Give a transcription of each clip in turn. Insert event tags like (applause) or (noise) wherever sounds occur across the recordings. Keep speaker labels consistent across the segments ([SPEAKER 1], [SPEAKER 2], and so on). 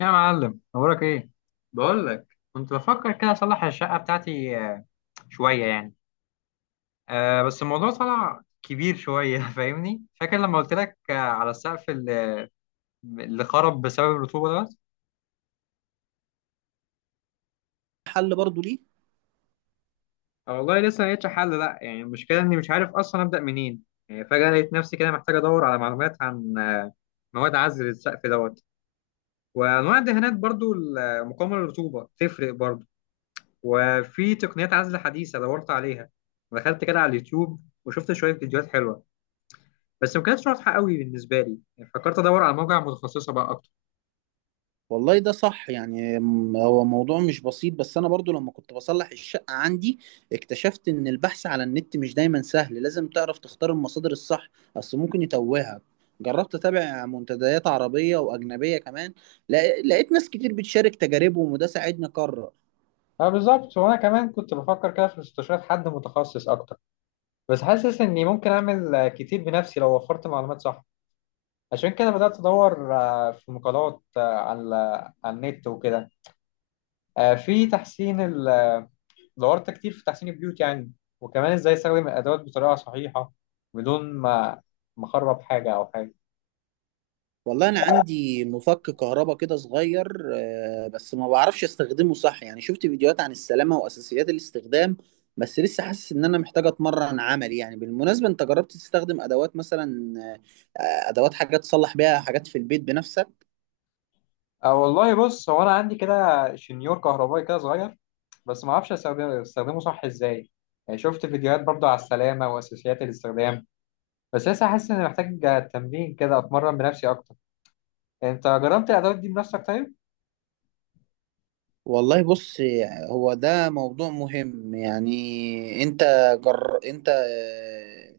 [SPEAKER 1] يا معلم اخبارك ايه؟ بقول لك، كنت بفكر كده اصلح الشقه بتاعتي، شويه يعني. أه بس الموضوع طلع كبير شويه (laughs) فاهمني؟ فاكر لما قلت لك على السقف اللي خرب بسبب الرطوبه دوت؟
[SPEAKER 2] حل برضو ليه؟
[SPEAKER 1] آه، والله لسه ما لقيتش حل. لا يعني المشكله اني مش عارف اصلا ابدا منين. يعني فجاه لقيت نفسي كده محتاج ادور على معلومات عن مواد عزل السقف دوت، وانواع الدهانات برضو مقاومه للرطوبه تفرق برضو، وفي تقنيات عزل حديثه دورت عليها. دخلت كده على اليوتيوب وشفت شويه فيديوهات حلوه، بس ما كانتش واضحه قوي بالنسبه لي، يعني فكرت ادور على موجع متخصصه بقى اكتر.
[SPEAKER 2] والله ده صح يعني هو موضوع مش بسيط، بس انا برضو لما كنت بصلح الشقة عندي اكتشفت ان البحث على النت مش دايما سهل. لازم تعرف تختار المصادر الصح، اصل ممكن يتوهك. جربت اتابع منتديات عربية واجنبية كمان، لقيت ناس كتير بتشارك تجاربهم وده ساعدني اقرر.
[SPEAKER 1] اه بالظبط، وانا كمان كنت بفكر كده في استشارة حد متخصص اكتر، بس حاسس اني ممكن اعمل كتير بنفسي لو وفرت معلومات صح. عشان كده بدأت ادور في مقالات على على النت وكده. آه، في تحسين ال... آه، دورت كتير في تحسين البيوت يعني، وكمان ازاي استخدم الادوات بطريقة صحيحة بدون ما اخرب حاجة او حاجة.
[SPEAKER 2] والله انا عندي مفك كهرباء كده صغير، بس ما بعرفش استخدمه صح يعني، شفت فيديوهات عن السلامة واساسيات الاستخدام، بس لسه حاسس ان محتاج اتمرن عملي يعني. بالمناسبة انت جربت تستخدم ادوات مثلا؟ آه، ادوات، حاجات تصلح بيها حاجات في البيت بنفسك؟
[SPEAKER 1] أه والله بص، هو أنا عندي كده شنيور كهربائي كده صغير، بس ما أستخدمه صح إزاي. يعني شفت فيديوهات برضه على السلامة وأساسيات الاستخدام، بس لسه حاسس إني محتاج تمرين كده أتمرن بنفسي أكتر. أنت جربت الأدوات دي بنفسك طيب؟
[SPEAKER 2] والله بص، هو ده موضوع مهم يعني، انت جر... انت آه،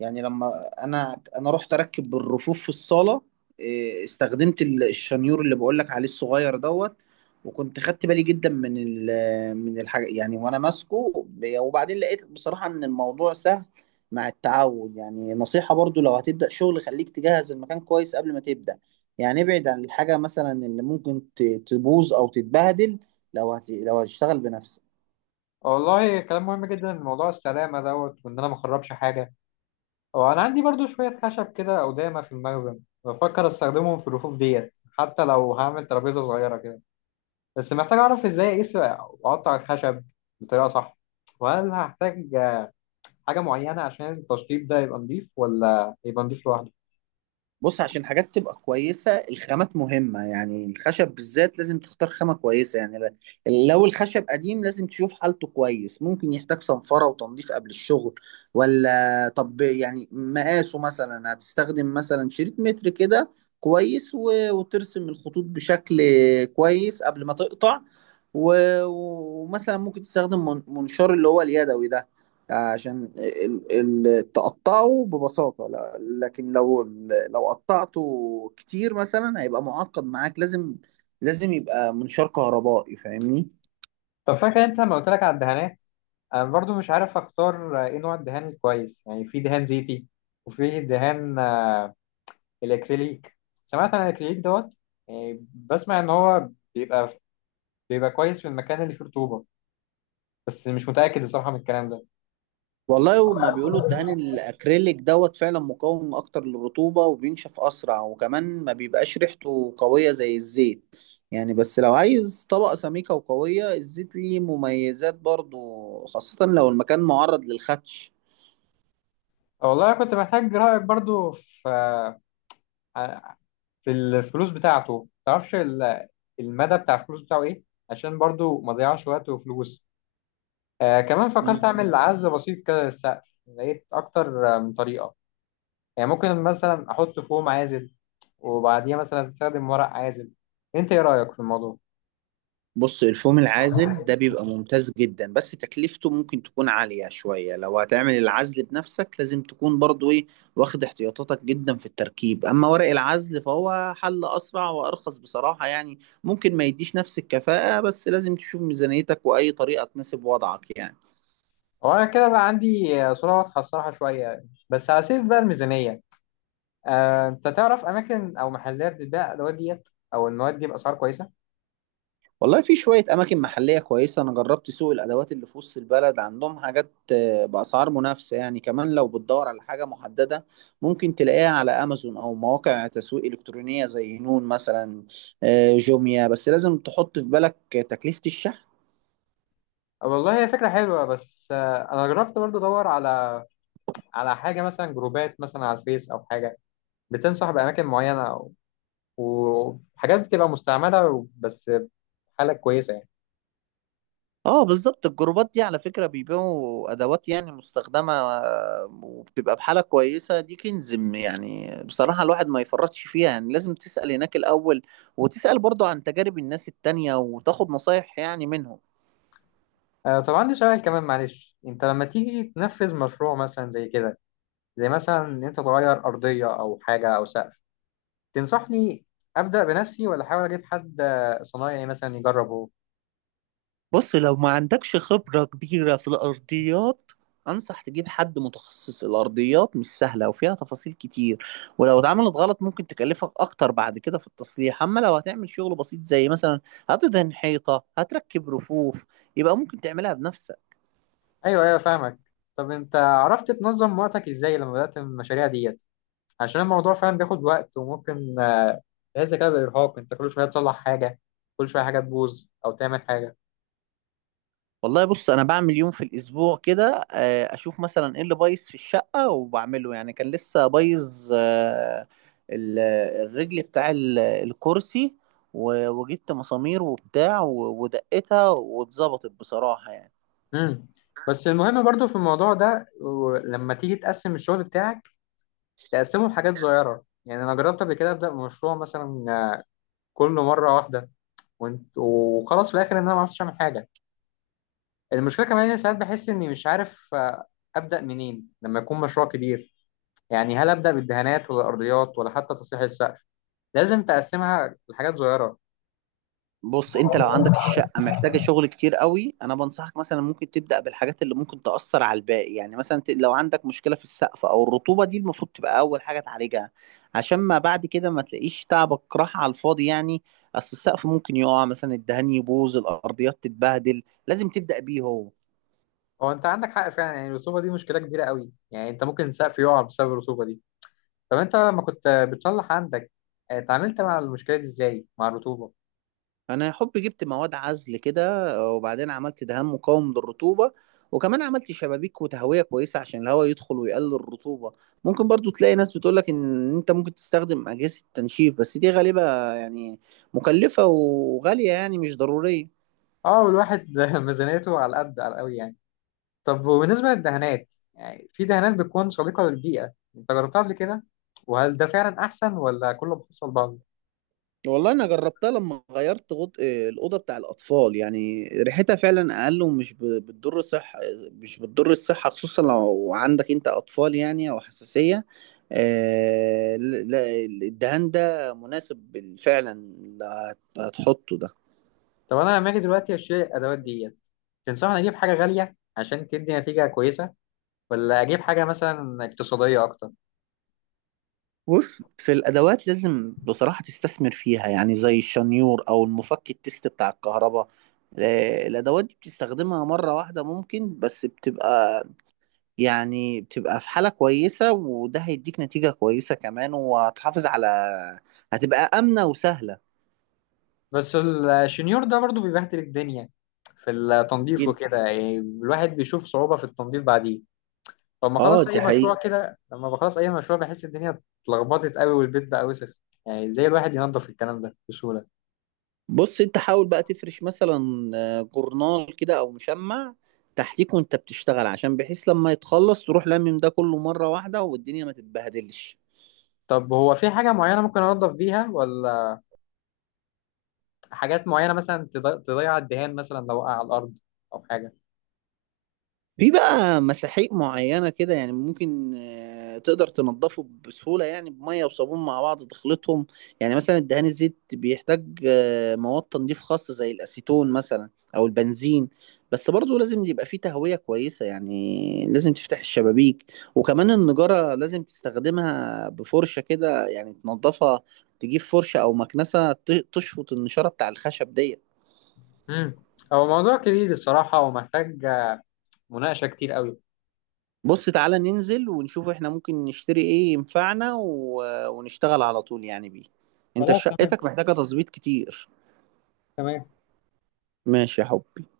[SPEAKER 2] يعني لما انا انا رحت اركب الرفوف في الصاله، إيه، استخدمت الشنيور اللي بقول لك عليه الصغير دوت، وكنت خدت بالي جدا من من الحاجه يعني، وانا ماسكه وبعدين لقيت بصراحه ان الموضوع سهل مع التعود يعني. نصيحه برضو، لو هتبدا شغل خليك تجهز المكان كويس قبل ما تبدا، يعني ابعد عن الحاجه مثلا اللي ممكن تبوظ او تتبهدل لو هتشتغل بنفسك.
[SPEAKER 1] والله كلام مهم جدا، موضوع السلامة دوت وإن أنا ما أخربش حاجة. هو أنا عندي برضه شوية خشب كده أو دايمة في المخزن، بفكر أستخدمهم في الرفوف ديت، حتى لو هعمل ترابيزة صغيرة كده. بس محتاج أعرف إزاي أقيس وأقطع الخشب بطريقة صح، وهل هحتاج حاجة معينة عشان التشطيب ده يبقى نضيف، ولا يبقى نضيف لوحده؟
[SPEAKER 2] بص، عشان حاجات تبقى كويسة، الخامات مهمة يعني، الخشب بالذات لازم تختار خامة كويسة يعني. لو الخشب قديم لازم تشوف حالته كويس، ممكن يحتاج صنفرة وتنظيف قبل الشغل، ولا طب يعني مقاسه، مثلا هتستخدم مثلا شريط متر كده كويس، وترسم الخطوط بشكل كويس قبل ما تقطع. و- ومثلا ممكن تستخدم منشار اللي هو اليدوي ده عشان تقطعه ببساطة، لكن لو قطعته كتير مثلا هيبقى معقد معاك، لازم يبقى منشار كهربائي، فاهمني؟
[SPEAKER 1] طب فاكر أنت لما قلت لك على الدهانات؟ أنا برضو مش عارف أختار إيه نوع الدهان الكويس. يعني في دهان زيتي، وفي دهان الأكريليك. سمعت عن الأكريليك دوت، يعني بسمع إن هو بيبقى بيبقى كويس في المكان اللي فيه رطوبة، بس مش متأكد الصراحة من الكلام ده.
[SPEAKER 2] والله هما بيقولوا الدهان الأكريليك دوت فعلا مقاوم أكتر للرطوبة وبينشف أسرع، وكمان ما بيبقاش ريحته قوية زي الزيت يعني. بس لو عايز طبقة سميكة وقوية، الزيت ليه مميزات برضو، خاصة لو المكان معرض للخدش.
[SPEAKER 1] والله أنا كنت محتاج رأيك برضو في آه، في الفلوس بتاعته. ما تعرفش المدى بتاع الفلوس بتاعه ايه؟ عشان برضو ما اضيعش وقت وفلوس. آه كمان فكرت اعمل عزل بسيط كده للسقف، لقيت اكتر من طريقه. يعني ممكن مثلا احط فوم عازل، وبعديها مثلا استخدم ورق عازل. انت ايه رايك في الموضوع؟
[SPEAKER 2] بص الفوم العازل ده بيبقى ممتاز جدا، بس تكلفته ممكن تكون عالية شوية. لو هتعمل العزل بنفسك لازم تكون برضو ايه، واخد احتياطاتك جدا في التركيب. اما ورق العزل فهو حل اسرع وارخص بصراحة يعني، ممكن ما يديش نفس الكفاءة، بس لازم تشوف ميزانيتك واي طريقة تناسب وضعك يعني.
[SPEAKER 1] هو انا كده بقى عندي صوره واضحه الصراحه شويه. بس على سيرة بقى الميزانيه، آه انت تعرف اماكن او محلات بتبيع الادوات ديت او المواد دي باسعار كويسه؟
[SPEAKER 2] والله في شوية أماكن محلية كويسة، أنا جربت سوق الأدوات اللي في وسط البلد، عندهم حاجات بأسعار منافسة يعني. كمان لو بتدور على حاجة محددة ممكن تلاقيها على أمازون أو مواقع تسويق إلكترونية زي نون مثلا، جوميا، بس لازم تحط في بالك تكلفة الشحن.
[SPEAKER 1] والله هي فكره حلوه، بس آه انا جربت برضو ادور على على حاجة مثلا جروبات مثلا على الفيس أو حاجة. بتنصح بأماكن معينة أو- وحاجات بتبقى مستعملة بس حالة كويسة يعني.
[SPEAKER 2] اه بالظبط، الجروبات دي على فكرة بيبيعوا أدوات يعني مستخدمة، وبتبقى بحالة كويسة، دي كنز يعني بصراحة الواحد ما يفرطش فيها يعني، لازم تسأل هناك الأول، وتسأل برضو عن تجارب الناس التانية وتاخد نصايح يعني منهم.
[SPEAKER 1] طب عندي سؤال كمان معلش، أنت لما تيجي تنفذ مشروع مثلا زي كده، زي مثلا إن أنت تغير أرضية أو حاجة أو سقف، تنصحني أبدأ بنفسي ولا أحاول أجيب حد صنايعي مثلا يجربه؟
[SPEAKER 2] بص لو ما عندكش خبرة كبيرة في الأرضيات أنصح تجيب حد متخصص، الأرضيات مش سهلة وفيها تفاصيل كتير، ولو اتعملت غلط ممكن تكلفك أكتر بعد كده في التصليح. أما لو هتعمل شغل بسيط زي مثلا هتدهن حيطة، هتركب رفوف، يبقى ممكن تعملها بنفسك.
[SPEAKER 1] أيوه أيوه فاهمك. طب أنت عرفت تنظم وقتك إزاي لما بدأت المشاريع ديت؟ عشان الموضوع فعلا بياخد وقت وممكن ده الذكاء بالإرهاق. أنت كل شوية تصلح حاجة، كل شوية حاجة تبوظ أو تعمل حاجة.
[SPEAKER 2] والله بص انا بعمل يوم في الاسبوع كده، اشوف مثلا ايه اللي بايظ في الشقه وبعمله يعني. كان لسه بايظ ال- الرجل بتاع الكرسي، وجبت مسامير وبتاع ودقتها واتظبطت بصراحه يعني.
[SPEAKER 1] امم بس المهم برضو في الموضوع ده لما تيجي تقسم الشغل بتاعك، تقسمه لحاجات صغيرة. يعني أنا جربت قبل كده أبدأ مشروع مثلا كله مرة واحدة، وانت وخلاص في الآخر إن أنا ما عرفتش أعمل حاجة. المشكلة كمان إن ساعات بحس إني مش عارف أبدأ منين لما يكون مشروع كبير. يعني هل أبدأ بالدهانات ولا الأرضيات ولا حتى تصليح السقف؟ لازم تقسمها لحاجات صغيرة.
[SPEAKER 2] بص انت لو عندك الشقة محتاجة شغل كتير قوي، انا بنصحك مثلا ممكن تبدأ بالحاجات اللي ممكن تأثر على الباقي يعني. مثلا لو عندك مشكلة في السقف او الرطوبة دي المفروض تبقى اول حاجة تعالجها، عشان ما بعد كده ما تلاقيش تعبك راح على الفاضي يعني. اصل السقف ممكن يقع، مثلا الدهان يبوظ، الارضيات تتبهدل، لازم تبدأ بيه هو.
[SPEAKER 1] هو انت عندك حق فعلا، يعني الرسوبه دي مشكله كبيره قوي، يعني انت ممكن سقف يقع بسبب الرسوبه دي. طب انت لما كنت بتصلح عندك اتعاملت مع المشكله دي ازاي مع الرطوبه؟
[SPEAKER 2] انا يا حب جبت مواد عزل كده، وبعدين عملت دهان مقاوم للرطوبه، وكمان عملت شبابيك وتهويه كويسه عشان الهواء يدخل ويقلل الرطوبه. ممكن برضو تلاقي ناس بتقولك ان انت ممكن تستخدم اجهزه تنشيف، بس دي غالبا يعني مكلفه وغاليه يعني، مش ضروريه.
[SPEAKER 1] اه والواحد (laughs) ميزانيته على قد على قوي يعني. طب وبالنسبه للدهانات، يعني في دهانات بتكون صديقه للبيئه، انت جربتها قبل كده؟ وهل ده فعلا احسن ولا كله بيحصل بعضه؟
[SPEAKER 2] والله انا جربتها لما غيرت غط... آه، الاوضه بتاع الاطفال، يعني ريحتها فعلا اقل ومش بتضر الصحه، مش بتضر الصحه خصوصا لو عندك انت اطفال يعني او حساسيه. لا، الدهان ده مناسب فعلا اللي هتحطه ده.
[SPEAKER 1] طب انا لما اجي دلوقتي اشتري الادوات ديت، تنصحني اجيب حاجه غاليه عشان تدي نتيجه كويسه، ولا اجيب حاجه مثلا اقتصاديه اكتر؟
[SPEAKER 2] بص في الادوات لازم بصراحه تستثمر فيها يعني، زي الشنيور او المفك التست بتاع الكهرباء، الادوات دي بتستخدمها مره واحده ممكن، بس بتبقى يعني بتبقى في حالة كويسة، وده هيديك نتيجة كويسة كمان، وهتحافظ على، هتبقى آمنة وسهلة.
[SPEAKER 1] بس الشنيور ده برضو بيبهدل الدنيا في التنظيف
[SPEAKER 2] جدا.
[SPEAKER 1] وكده، يعني الواحد بيشوف صعوبة في التنظيف بعديه. فلما
[SPEAKER 2] اه
[SPEAKER 1] خلص
[SPEAKER 2] دي
[SPEAKER 1] أي مشروع
[SPEAKER 2] حقيقة.
[SPEAKER 1] كده لما بخلص أي مشروع بحس الدنيا اتلخبطت قوي والبيت بقى وسخ. يعني زي الواحد ينظف الكلام ده بسهولة؟
[SPEAKER 2] بص انت حاول بقى تفرش مثلا جورنال كده او مشمع تحتيك وانت بتشتغل، عشان بحيث لما يتخلص تروح لمم ده كله مرة واحدة والدنيا ما تتبهدلش.
[SPEAKER 1] طب هو في حاجة معينة ممكن أنظف بيها، ولا حاجات معينة مثلا تضيع الدهان مثلا لو وقع على الأرض أو حاجة؟
[SPEAKER 2] في بقى مساحيق معينة كده يعني ممكن تقدر تنضفه بسهولة، يعني بمية وصابون مع بعض تخلطهم. يعني مثلا الدهان الزيت بيحتاج مواد تنظيف خاصة زي الأسيتون مثلا أو البنزين، بس برضه لازم يبقى فيه تهوية كويسة يعني لازم تفتح الشبابيك. وكمان النجارة لازم تستخدمها بفرشة كده يعني تنضفها، تجيب فرشة أو مكنسة تشفط النشارة بتاع الخشب دي.
[SPEAKER 1] امم، هو موضوع كبير الصراحة ومحتاج مناقشة كتير قوي.
[SPEAKER 2] بص تعالى ننزل ونشوف احنا ممكن نشتري ايه ينفعنا و... ونشتغل على طول يعني بيه، انت
[SPEAKER 1] خلاص تمام،
[SPEAKER 2] شقتك محتاجة تظبيط كتير.
[SPEAKER 1] تمام.
[SPEAKER 2] ماشي يا حبي.